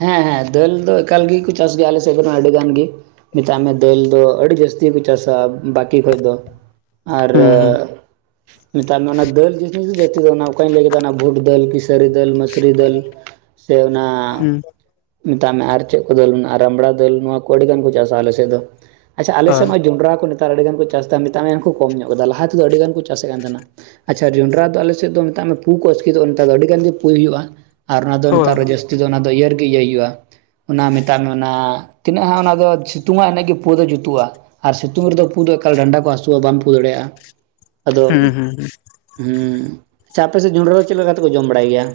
ᱦᱮᱸ ᱦᱮᱸ ᱫᱟᱹᱞ ᱫᱚ ᱮᱠᱟᱞ ᱜᱤᱠᱩ ᱪᱟᱥ ᱜᱮᱭᱟ ᱟᱞᱮ ᱥᱮᱫ ᱠᱷᱚᱱᱟᱜ ᱟᱹᱰᱤ ᱜᱟᱱ ᱜᱤ᱾ ᱢᱮᱛᱟᱜ ᱢᱮ ᱫᱟᱹᱞ ᱫᱚ ᱟᱹᱰᱤ ᱡᱟᱹᱥᱛᱤ ᱠᱚ ᱪᱟᱥᱟ ᱵᱟᱠᱤ ᱠᱷᱚᱡ ᱫᱚ᱾ ᱟᱨ, ᱦᱩᱸ ᱦᱩᱸ ᱢᱮᱛᱟᱜ ᱢᱮ ᱚᱱᱟ ᱫᱟᱹᱞ ᱡᱤᱱᱤᱥ ᱜᱤ ᱡᱟᱹᱥᱛᱤ ᱫᱚ ᱚᱱᱟ ᱚᱠᱟᱧ ᱞᱟᱹᱭ ᱠᱮᱫᱟ ᱚᱱᱟ ᱵᱷᱩᱴ ᱫᱟᱹᱞ ᱠᱤ ᱥᱟᱹᱨᱤ ᱫᱟᱹᱞ ᱢᱟᱹᱥᱨᱤ ᱫᱟᱹᱞ ᱥᱮ ᱚᱱᱟ ᱦᱩᱸ ᱢᱮᱛᱟᱜ ᱢᱮ ᱟᱨ ᱪᱮᱫ ᱠᱚ ᱫᱟᱹᱞ ᱢᱮᱱᱟᱜ ᱨᱟᱢᱲᱟ ᱫᱟᱹᱞ ᱱᱚᱣᱟ ᱠᱚ ᱟᱹᱰᱤᱜᱟᱱ ᱠᱚ ᱪᱟᱥᱟ ᱟᱞᱮ ᱥᱮᱫ ᱫᱚ᱾ ᱟᱪᱪᱷᱟ ᱟᱞᱮᱥᱮᱫ ᱦᱳᱭ ᱢᱚᱭ ᱡᱚᱱᱰᱨᱟ ᱠᱚ ᱱᱮᱛᱟᱨ ᱟᱹᱰᱤᱜᱟᱱ ᱠᱚ ᱪᱟᱥᱫᱟ ᱢᱮᱛᱟᱜ ᱢᱮ ᱱᱮᱛᱟᱨ ᱠᱚ ᱠᱚᱢ ᱧᱚᱜ ᱠᱟᱫᱟ ᱞᱟᱦᱟ ᱛᱮᱫᱚ ᱟᱹᱰᱤ ᱜᱟᱱ ᱠᱚ ᱪᱟᱥᱮᱫ ᱠᱟᱱ ᱛᱟᱦᱮᱸᱱᱟ᱾ ᱟᱪᱪᱷᱟ ᱡᱩᱱᱰᱨᱟ ᱫᱚ ᱟᱞᱮ ᱥᱮᱫ ᱫᱚ ᱢᱮᱛᱟᱜ ᱢᱮ ᱯᱩ ᱠᱚ ᱟᱥᱠᱤᱛᱚᱜᱼᱟ ᱱᱮᱛᱟᱨ ᱫᱚ ᱟᱹᱰᱤ ᱜᱟᱱ ᱜᱮ ᱯᱩᱭ ᱦᱩᱭᱩᱜᱼᱟ᱾ ᱟᱨ ᱚᱱᱟ ᱫᱚ ᱦᱳᱭ ᱱᱮᱛᱟᱨ ᱫᱚ ᱦᱳᱭ ᱡᱟᱹᱥᱛᱤ ᱫᱚ ᱚᱱᱟ ᱫᱚ ᱤᱭᱟᱹᱨ ᱜᱮ ᱤᱭᱟᱹᱭ ᱦᱩᱭᱩᱜᱼᱟ᱾ ᱚᱱᱟ ᱢᱮᱛᱟᱜ ᱢᱮ ᱚᱱᱟ ᱛᱤᱱᱟᱹᱜ ᱦᱟᱸᱜ ᱚᱱᱟ ᱫᱚ ᱥᱤᱛᱩᱝᱟ ᱤᱱᱟᱹᱜ ᱜᱮ ᱯᱩ ᱫᱚ ᱡᱩᱛᱩᱜᱼᱟ᱾ ᱟᱨ ᱥᱤᱛᱩᱝ ᱨᱮᱫᱚ ᱯᱩ ᱫᱚ ᱮᱠᱟᱞ ᱰᱟᱸᱰᱟ ᱠᱚ ᱦᱟᱹᱥᱩᱣᱟ ᱵᱟᱢ ᱯᱩ ᱫᱟᱲᱮᱭᱟᱜᱼᱟ᱾ ᱟᱫᱚ ᱦᱩᱸ ᱦᱩᱸ ᱦᱩᱸ ᱦᱩᱸ, ᱟᱪᱪᱷᱟ ᱟᱯᱮ ᱥᱮᱫ ᱡᱚᱱᱰᱨᱟ ᱫᱚ ᱪᱮᱫ ᱞᱮᱠᱟ ᱠᱟᱛᱮ ᱠᱚ ᱡᱚᱢ ᱵᱟᱲᱟᱭ ᱜᱮᱭᱟ?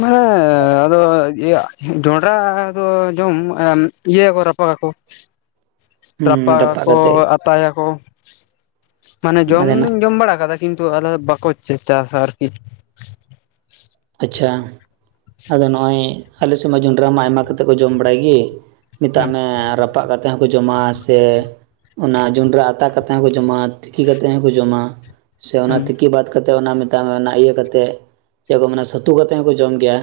ᱢᱟᱱᱮ ᱟᱫᱚ ᱤᱭᱟᱹ ᱡᱚᱱᱰᱨᱟ ᱫᱚ ᱡᱚᱢ ᱮᱢ ᱤᱭᱟᱹᱭᱟᱠᱚ ᱨᱟᱯ ᱯᱟ ᱜᱟᱠᱚ᱾ ᱦᱩᱸ ᱨᱟᱯᱟᱜᱟ ᱨᱟᱯᱟᱜ ᱠᱚ ᱠᱟᱛᱮᱫ ᱟᱛᱟᱭᱟᱠᱚ, ᱢᱟᱱᱮ ᱡᱚᱢ ᱟᱫᱮᱱᱟᱜ ᱫᱩᱧ ᱡᱚᱢ ᱵᱟᱲᱟ ᱠᱟᱫᱟ ᱠᱤᱱᱛᱩ ᱟᱞᱮ ᱵᱟᱠᱚ ᱪᱮ ᱪᱟᱥᱟ ᱟᱨᱠᱤ᱾ ᱟᱪᱪᱷᱟ ᱟᱫᱚ ᱱᱚᱜᱼᱚᱭ ᱟᱞᱮ ᱥᱮᱫ ᱢᱟ ᱡᱚᱱᱰᱨᱟ ᱢᱟ ᱟᱭᱢᱟ ᱠᱟᱛᱮ ᱠᱚ ᱡᱚᱢ ᱵᱟᱲᱟᱭ ᱜᱮ᱾ ᱢᱮᱛᱟᱜ ᱦᱩᱸ ᱢᱮ ᱨᱟᱯᱟᱜ ᱠᱟᱛᱮ ᱦᱚᱸᱠᱚ ᱡᱚᱢᱟ ᱥᱮ ᱚᱱᱟ ᱡᱚᱱᱰᱨᱟ ᱟᱛᱟ ᱠᱟᱛᱮ ᱦᱚᱸᱠᱚ ᱡᱚᱢᱟ ᱛᱤᱠᱤ ᱠᱟᱛᱮᱫ ᱦᱚᱸᱠᱚ ᱡᱚᱢᱟ᱾ ᱥᱮ ᱚᱱᱟ ᱦᱩᱸ ᱛᱤᱠᱤ ᱵᱟᱫ ᱠᱟᱛᱮᱫ ᱚᱱᱟ ᱢᱮᱛᱟᱜ ᱢᱮ ᱚᱱᱟ ᱤᱭᱟᱹ ᱠᱟᱛᱮᱫ ᱪᱮᱫ ᱠᱚ ᱢᱮᱱᱟ ᱥᱟᱹᱛᱩ ᱠᱟᱛᱮᱫ ᱦᱚᱸᱠᱚ ᱡᱚᱢ ᱜᱮᱭᱟ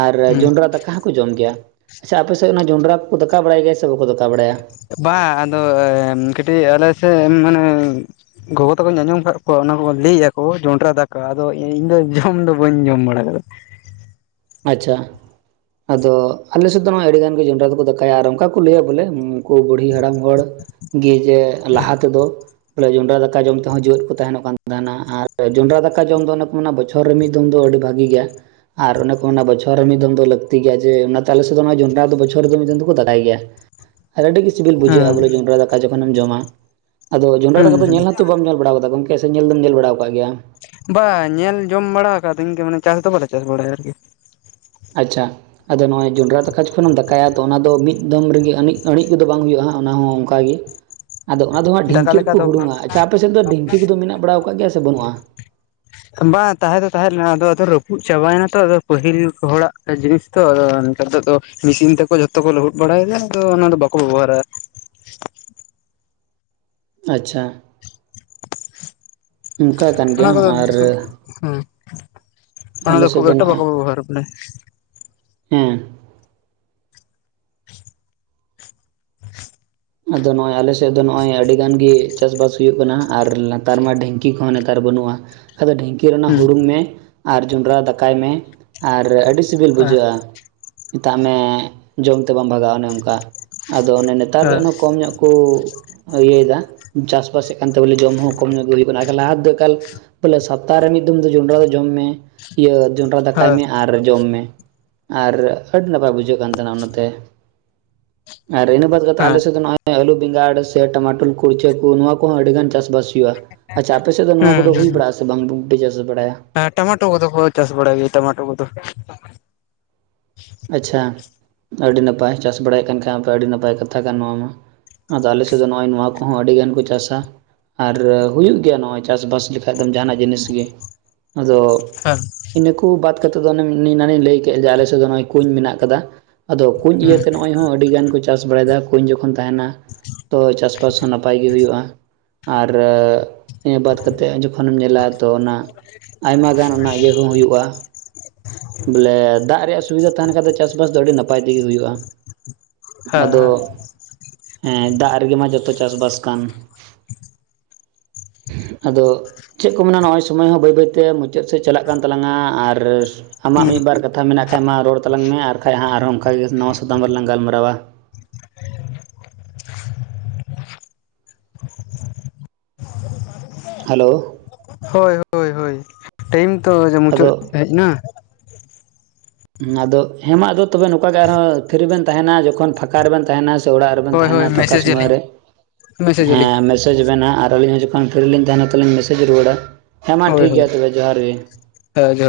ᱟᱨ ᱦᱩᱸ ᱡᱚᱱᱰᱨᱟ ᱫᱟᱠᱟ ᱠᱚ ᱡᱚᱢ ᱜᱮᱭᱟ, ᱟᱪᱪᱷᱟ ᱟᱯᱮ ᱥᱮᱫ ᱚᱱᱟ ᱡᱚᱱᱰᱨᱟ ᱠᱚᱠᱚ ᱫᱟᱠᱟ ᱵᱟᱲᱟᱭ ᱜᱮᱭᱟ ᱥᱮ ᱵᱟᱠᱚ ᱫᱟᱠᱟ ᱵᱟᱲᱟᱭᱟ? ᱵᱟ ᱟᱫᱚ ᱮᱢ ᱠᱟᱹᱴᱤᱡ ᱟᱞᱮ ᱥᱮᱫ ᱢᱟᱱᱮ ᱜᱚᱜᱚ ᱛᱟᱠᱚᱧ ᱟᱸᱡᱚᱢ ᱠᱟᱫ ᱠᱚᱣᱟ ᱚᱱᱟ ᱠᱚ ᱞᱟᱹᱭᱟ ᱠᱚ ᱡᱚᱱᱰᱨᱟ ᱫᱟᱠᱟ ᱟᱫᱚ ᱤᱧ ᱫᱚ ᱡᱚᱢ ᱫᱚ ᱵᱟᱹᱧ ᱡᱚᱢ ᱵᱟᱲᱟ ᱠᱟᱫᱟ᱾ ᱟᱪᱪᱷᱟ, ᱟᱫᱚ ᱟᱞᱮ ᱥᱮᱫ ᱫᱚ ᱱᱚᱜᱼᱚᱭ ᱟᱹᱰᱤᱜᱟᱱ ᱜᱮ ᱡᱚᱱᱰᱨᱟ ᱫᱚᱠᱚ ᱫᱟᱠᱟᱭᱟ ᱟᱨ ᱚᱱᱠᱟ ᱠᱚ ᱞᱟᱹᱭᱟ ᱵᱚᱞᱮ ᱠᱩ ᱵᱩᱲᱦᱤ ᱦᱟᱲᱟᱢ ᱦᱚᱲ ᱜᱮ ᱡᱮ ᱞᱟᱦᱟ ᱛᱮᱫᱚ ᱵᱚᱞᱮ ᱡᱚᱸᱰᱨᱟ ᱫᱟᱠᱟ ᱡᱚᱢ ᱛᱮᱦᱚᱸ ᱡᱮᱣᱮᱫ ᱠᱚ ᱛᱟᱦᱮᱸᱱᱚᱜ ᱠᱟᱱ ᱛᱟᱦᱮᱸᱱᱟ ᱟᱨ ᱡᱚᱸᱰᱨᱟ ᱫᱟᱠᱟ ᱡᱚᱢ ᱫᱚ ᱚᱱᱟᱠᱚ ᱢᱮᱱᱟ ᱵᱚᱪ ᱪᱚᱨ ᱨᱮ ᱢᱤᱫ ᱫᱚᱢ ᱫᱚ ᱟᱹᱰᱤ ᱵᱷᱟᱹᱜᱤ ᱜᱮᱭᱟ ᱟᱨ ᱚᱱᱮ ᱠᱚ ᱚᱱᱟ ᱵᱚᱪᱷᱚᱨ ᱨᱮ ᱢᱤᱫ ᱫᱚᱢ ᱫᱚ ᱞᱟᱹᱠᱛᱤ ᱜᱮᱭᱟ ᱡᱮ ᱚᱱᱟᱛᱮ ᱟᱞᱮ ᱥᱮᱫ ᱱᱚᱜᱼᱚᱭ ᱡᱚᱱᱰᱨᱟ ᱫᱚ ᱵᱚᱪᱷᱚᱨ ᱨᱮᱫᱚ ᱢᱤᱫ ᱫᱚᱢ ᱫᱚᱠᱚ ᱫᱟᱠᱟᱭ ᱜᱮᱭᱟ᱾ ᱟᱨ ᱟᱹᱰᱤᱜᱮ ᱥᱤᱵᱤᱞ ᱵᱩᱡᱷᱟᱹᱜᱼᱟ ᱟᱠᱟᱫᱟ ᱵᱚᱞᱮ ᱡᱚᱸᱱᱰᱨᱟ ᱫᱟᱠᱟ ᱡᱚᱠᱷᱚᱱᱮᱢ ᱡᱚᱢᱟ᱾ ᱟᱫᱚ ᱦᱮᱸ ᱡᱚᱱᱰᱨᱟ ᱦᱩᱸ ᱫᱟᱠᱟ ᱫᱚ ᱦᱩᱸ ᱧᱮᱞ ᱦᱚᱸᱛᱚ ᱵᱟᱢ ᱧᱮᱞ ᱵᱟᱲᱟᱣ ᱠᱟᱫᱟ ᱜᱚᱝᱠᱮ ᱥᱮ ᱧᱮᱞ ᱫᱚᱢ ᱧᱮᱞ ᱵᱟᱲᱟᱣ ᱠᱟᱜ ᱜᱮᱭᱟ? ᱵᱟ ᱧᱮᱞ ᱡᱚᱢ ᱵᱟᱲᱟ ᱟᱠᱟᱫᱟᱹᱧ ᱜᱮ ᱢᱟᱱᱮ ᱪᱟᱥ ᱫᱚ ᱵᱟᱞᱮ ᱪᱟᱥ ᱵᱟᱲᱟᱭᱟ ᱟᱨᱠᱤ᱾ ᱟᱪᱪᱷᱟ᱾ ᱟᱫᱚ ᱱᱚᱜᱼᱚᱭ ᱡᱚᱱᱰᱨᱟ ᱫᱟᱠᱟ ᱡᱚᱠᱷᱚᱡᱮᱢ ᱫᱟᱠᱟᱭᱟ ᱛᱚ ᱚᱱᱟ ᱫᱚ ᱢᱤᱫ ᱫᱚᱢ ᱨᱮᱜᱮ ᱟᱹᱱᱤᱡ ᱟᱹᱬᱤᱡ ᱠᱚᱫᱚ ᱵᱟᱝ ᱦᱩᱭᱩᱜᱼᱟ ᱦᱟᱸᱜ ᱚᱱᱟ ᱦᱚᱸ ᱚᱱᱠᱟ ᱜᱮ᱾ [inaudible] ᱟᱫᱚ ᱚᱱᱟ ᱫᱚ ᱦᱟᱸᱜ ᱫᱟᱠᱟ ᱰᱷᱤᱝᱠᱤ ᱞᱮᱠᱟ ᱨᱮᱠᱚ ᱫᱚ ᱵᱟᱝ ᱦᱩᱲᱩᱝᱼᱟ, ᱟᱪᱪᱷᱟ ᱟᱯᱮ ᱥᱮᱫ ᱫᱚ ᱰᱷᱤᱝᱠ ᱠᱚᱫᱚ ᱢᱮᱱᱟᱜ ᱵᱟᱲᱟᱣ ᱟᱠᱟᱫ ᱜᱮᱭᱟ ᱥᱮ ᱵᱟᱹᱱᱩᱜᱼᱟ? ᱵᱟᱝ ᱛᱟᱦᱮᱸ ᱫᱚ ᱛᱟᱦᱮᱸᱜ ᱞᱮᱱᱟ ᱟᱫᱚ ᱟᱫᱚ ᱨᱟᱹᱯᱩᱫ ᱪᱟᱵᱟᱭᱱᱟ ᱛᱚ ᱟᱫᱚ ᱯᱟᱹᱦᱤᱞ ᱦᱚᱲᱟᱜ ᱡᱤᱱᱤᱥ ᱛᱚ ᱟᱫᱚ ᱱᱮᱛᱟᱨ ᱫᱚ ᱟᱫᱚ ᱢᱤᱥᱤᱱ ᱛᱮᱠᱚ ᱡᱷᱚᱛᱚ ᱠᱚ ᱞᱟᱹᱦᱩᱫ ᱵᱟᱲᱟᱭᱮᱫᱟ ᱟᱫᱚ ᱚᱱᱟ ᱫᱚ ᱵᱟᱠᱚ ᱵᱮᱵᱚᱦᱟᱨᱟ᱾ ᱟᱪᱪᱷᱟ᱾ ᱚᱱᱠᱟ ᱠᱟᱱ ᱚᱱᱟ ᱜᱮᱭᱟ ᱠᱚᱫᱚ ᱟᱨ ᱦᱮᱸ ᱚᱱᱟ ᱟᱞᱮ ᱫᱚ ᱥᱮᱫ ᱠᱷᱩᱵ ᱮᱠᱴᱟ ᱵᱟᱠᱚ ᱱᱚᱜᱼᱚᱭ ᱵᱮᱵᱚᱦᱟᱨᱟ ᱵᱚᱞᱮ᱾ ᱦᱮᱸ᱾ ᱟᱫᱚ ᱱᱚᱜᱼᱚᱭ ᱟᱞᱮ ᱥᱮᱫ ᱫᱚ ᱱᱚᱜᱚᱭ ᱟᱹᱰᱤᱜᱟᱱ ᱜᱮ ᱪᱟᱥᱵᱟᱥ ᱦᱩᱭᱩᱜ ᱠᱟᱱᱟ ᱦᱟᱸᱜ᱾ ᱟᱨ ᱞᱟᱛᱟᱨ ᱢᱟ ᱰᱷᱤᱝᱠᱤ ᱠᱚᱦᱚᱸ ᱱᱮᱛᱟᱨ ᱵᱟᱹᱱᱩᱜᱼᱟ ᱟᱫᱚ ᱰᱷᱤᱝᱠᱤ ᱨᱮ ᱚᱱᱟ ᱦᱮᱸ ᱦᱩᱲᱩᱝ ᱢᱮ ᱟᱨ ᱡᱚᱸᱰᱨᱟ ᱫᱟᱠᱟᱭ ᱢᱮ ᱟᱨ ᱟᱹᱰᱤ ᱥᱤᱵᱤᱞ ᱵᱩᱡᱷᱟᱹᱜᱼᱟ᱾ ᱢᱮᱛᱟᱜ ᱢᱮ ᱡᱚᱢ ᱛᱮ ᱵᱟᱢ ᱵᱷᱟᱜᱟᱜᱼᱟ ᱚᱱᱮ ᱚᱱᱠᱟ ᱟᱫᱚ ᱚᱱᱮ ᱱᱮᱛᱟᱨ ᱫᱚ ᱦᱮᱸ ᱮᱱᱦᱚ ᱧᱚᱜ ᱠᱚ ᱤᱭᱟᱹᱭᱮᱫᱟ ᱪᱟᱥᱵᱟᱥᱮᱜ ᱠᱟᱱᱛᱮ ᱵᱚᱞᱮ ᱡᱚᱢ ᱦᱚᱸ ᱠᱚᱢ ᱧᱚᱜ ᱜᱮ ᱦᱩᱭᱩᱜ ᱠᱟᱱᱟ ᱟᱠᱷᱟᱱ ᱞᱟᱦᱟ ᱛᱮᱫᱚ ᱮᱠᱟᱞ ᱵᱚᱞᱮ ᱥᱟᱯᱛᱟᱦᱚ ᱨᱮ ᱢᱤᱫ ᱫᱚᱢ ᱫᱚ ᱡᱚᱱᱰᱨᱟ ᱫᱚ ᱡᱚᱢ ᱢᱮ, ᱤᱭᱟᱹ ᱡᱚᱱᱰᱨᱟ ᱫᱟᱠᱟᱭ ᱢᱮ ᱟᱨ ᱡᱚᱢ ᱢᱮ ᱟᱨ ᱟᱹᱰᱤ ᱱᱟᱯᱟᱭ ᱵᱩᱡᱷᱟᱹᱜ ᱠᱟᱱ ᱛᱟᱦᱮᱸᱱᱟ ᱚᱱᱟᱛᱮ᱾ ᱟᱫᱚ ᱤᱱᱟᱹ ᱵᱟᱫᱽ ᱠᱟᱛᱮ ᱟᱞᱮ ᱦᱮᱸ ᱦᱮᱸ ᱥᱮ ᱟᱫᱚ ᱱᱚᱜᱼᱚᱭ ᱟᱹᱞᱩ, ᱵᱮᱸᱜᱟᱲ ᱥᱮ ᱴᱟᱢᱟᱴᱳᱞ ᱠᱚ ᱠᱩᱪᱪᱟᱹ ᱠᱚ ᱱᱚᱣᱟ ᱠᱚᱦᱚᱸ ᱟᱹᱰᱤ ᱜᱟᱱ ᱪᱟᱥᱵᱟᱥ ᱦᱤᱭᱩᱜᱼᱟ᱾ ᱟᱪᱪᱷᱟ ᱟᱯᱮ ᱥᱮᱫ ᱫᱚ ᱱᱚᱣᱟ ᱦᱮᱸ ᱠᱚᱫᱚ ᱦᱮᱸ ᱦᱩᱭ ᱵᱟᱲᱟᱜ-ᱟ ᱥᱮ ᱵᱟᱝ ᱵᱩᱰᱷ ᱯᱮ ᱪᱟᱥ ᱵᱟᱲᱟᱭᱟ? ᱦᱮᱸ ᱴᱚᱢᱟᱴᱳ ᱠᱚᱫᱚ ᱠᱚ ᱪᱟᱥ ᱵᱟᱲᱟᱭ ᱜᱮᱭᱟ ᱴᱚᱢᱟᱴᱳ ᱠᱚᱫᱚ᱾ ᱟᱪᱪᱷᱟ ᱟᱹᱰᱤ ᱱᱟᱯᱟᱭ ᱪᱟᱥ ᱵᱟᱲᱟᱭᱮᱫ ᱠᱟᱱ ᱠᱷᱟᱡ ᱟᱯᱮ ᱟᱹᱰᱤ ᱱᱟᱯᱟᱭ ᱠᱟᱛᱷᱟ ᱠᱟᱱᱟ ᱱᱚᱣᱟ ᱢᱟ᱾ ᱟᱫᱚ ᱟᱞᱮ ᱥᱮᱫ ᱫᱚ ᱱᱚᱜᱼᱚᱭ ᱱᱚᱣᱟ ᱠᱚᱦᱚᱸ ᱟᱹᱰᱤ ᱜᱟᱱ ᱠᱚ ᱪᱟᱥᱟ ᱟᱨ ᱦᱩᱭᱩᱜ ᱜᱮᱭᱟ ᱱᱚᱜᱼᱚᱭ ᱪᱟᱥᱼᱵᱟᱥ ᱞᱮᱠᱷᱟᱡ ᱫᱚ ᱡᱟᱦᱟᱱᱟᱜ ᱡᱤᱱᱤᱥ ᱜᱮ ᱟᱫᱚ ᱦᱮᱸ ᱤᱱᱟᱹ ᱠᱩ ᱵᱟᱫᱽ ᱠᱟᱛᱮᱫ ᱫᱚ ᱚᱱᱮ ᱤᱱᱟᱝ ᱤᱧ ᱞᱟᱹᱭ ᱠᱮᱜ-ᱟ ᱡᱮ ᱟᱞᱮ ᱥᱮᱫ ᱫᱚ ᱱᱚᱜ-ᱚᱭ ᱠᱩᱸᱧ ᱢᱮᱱᱟᱜ ᱟᱠᱟᱫᱟ ᱟᱫᱚ ᱠᱩᱧ ᱦᱮᱸ ᱤᱭᱟᱹᱛᱮᱱᱚᱜᱼᱼ ᱱᱚᱜ ᱚᱭ ᱦᱚᱸ ᱟᱹᱰᱤ ᱜᱟᱱ ᱠᱚ ᱪᱟᱥ ᱵᱟᱲᱟᱭᱮᱫᱟ ᱠᱩᱧ ᱡᱚᱠᱷᱚᱱ ᱛᱟᱦᱮᱸᱱᱟ ᱛᱚ ᱪᱟᱥᱵᱟᱥ ᱦᱚᱸ ᱱᱟᱯᱟᱭ ᱜᱮ ᱦᱩᱭᱩᱜᱼᱟ᱾ ᱟᱨᱟ. ᱻ ᱤᱱᱟᱹ ᱵᱟᱫᱷ ᱠᱟᱛᱮᱫ ᱦᱚᱸ ᱡᱚᱠᱷᱚᱱᱮᱢ ᱧᱮᱞᱟ ᱛᱚ ᱚᱱᱟ ᱟᱭᱢᱟ ᱜᱟᱱ ᱚᱱᱟ ᱤᱭᱟᱹ ᱦᱚᱸ ᱦᱤᱭᱩᱜᱼᱟ᱾ ᱵᱚᱞᱮ ᱫᱟᱜ ᱨᱮᱭᱟᱜ ᱥᱩᱵᱤᱫᱷᱟ ᱛᱟᱦᱮᱱ ᱠᱷᱟᱱ ᱫᱚ ᱪᱟᱥᱵᱟᱥ ᱫᱚ ᱟᱹᱰᱤ ᱱᱟᱯᱟᱭ ᱛᱮᱜᱮ ᱦᱩᱭᱩᱜᱼᱟ᱾ ᱟᱫᱚ ᱦᱮᱸ ᱦᱮᱸ ᱫᱟᱜ ᱨᱮᱜᱮ ᱢᱟ ᱡᱚᱛᱚ ᱪᱟᱥᱼᱵᱟᱥ ᱠᱟᱱ ᱵᱟᱝ ᱟᱸᱡᱚᱢᱚᱜ ᱠᱟᱱᱟ ᱾ ᱟᱫᱚ ᱪᱮᱫ ᱠᱚ ᱢᱮᱱᱟ ᱱᱚᱜᱼᱚᱭ ᱥᱚᱢᱚᱭ ᱦᱚᱸ ᱵᱟᱹᱭ-ᱵᱟᱹᱭᱛᱮ ᱢᱩᱪᱟᱹᱫ ᱥᱮᱫ ᱪᱟᱞᱟᱜ ᱠᱟᱱ ᱛᱟᱞᱟᱝᱟ ᱟᱨᱻᱼᱼ ᱟᱢᱟᱜ ᱦᱮᱸ ᱦᱩᱸ ᱢᱤᱫ ᱵᱟᱨ ᱠᱟᱛᱷᱟ ᱢᱮᱱᱟᱜ ᱠᱷᱟᱡ ᱢᱟ ᱨᱚᱲ ᱛᱟᱞᱟᱝ ᱢᱮ ᱟᱨᱠᱷᱟᱡ ᱦᱟᱸᱜ ᱟᱨᱚ ᱚᱱᱠᱟᱜᱮ ᱱᱟᱣᱟ ᱥᱟᱛᱟᱢ ᱨᱮᱞᱟᱝ ᱜᱟᱞᱢᱟᱨᱟᱣᱟ᱾ ᱦᱮᱞᱳ ᱦᱳᱭ-ᱦᱳᱭ-ᱦᱳᱭ ᱴᱟᱭᱤᱢ ᱛᱚ ᱡᱮ ᱢᱩᱪᱟᱹᱫ ᱟᱫᱚ ᱦᱮᱡ ᱮᱱᱟ ᱟᱫᱚ ᱦᱮᱸ ᱢᱟ ᱟᱫᱚ ᱛᱚᱵᱮ ᱱᱚᱝᱠᱟ ᱜᱮ ᱟᱨᱦᱚᱸ ᱯᱷᱤᱨᱤ ᱵᱮᱱ ᱛᱟᱦᱮᱸᱱᱟ ᱡᱚᱠᱷᱚᱱ ᱯᱷᱟᱸᱠᱟ ᱨᱮᱵᱮᱱ ᱛᱟᱦᱮᱱᱟ ᱥᱮ ᱚᱲᱟᱜ ᱨᱮᱵᱮᱱ ᱦᱳᱭ ᱦᱳᱭ ᱛᱟᱦᱮᱸᱱᱟ ᱯᱷᱟᱠᱟ ᱢᱮᱥᱮᱡ ᱥᱚᱢᱚᱭ ᱟᱹᱞᱤᱧ ᱨᱮ ᱢᱮᱥᱮᱡ ᱟᱹᱞᱤᱧ ᱦᱮᱸ ᱢᱮᱥᱮᱡᱽ ᱵᱮᱱ ᱦᱟᱸᱜ ᱟᱨ ᱟᱹᱞᱤᱧᱼᱼ ᱨᱤᱞᱤᱧ ᱛᱟᱦᱮᱱᱟ ᱛᱚ ᱞᱤᱧ ᱢᱮᱥᱮᱡᱽ ᱨᱩᱣᱟᱹᱲᱟ ᱦᱮᱸ ᱢᱟ ᱴᱷᱤᱠ ᱜᱮᱭᱟ ᱛᱚᱵᱮ ᱡᱚᱦᱟᱨ ᱜᱮ ᱵᱟᱝ ᱟᱸᱡᱚᱢᱚ ᱴᱷᱤᱠᱟᱹᱜ ᱠᱟᱱᱟ ᱾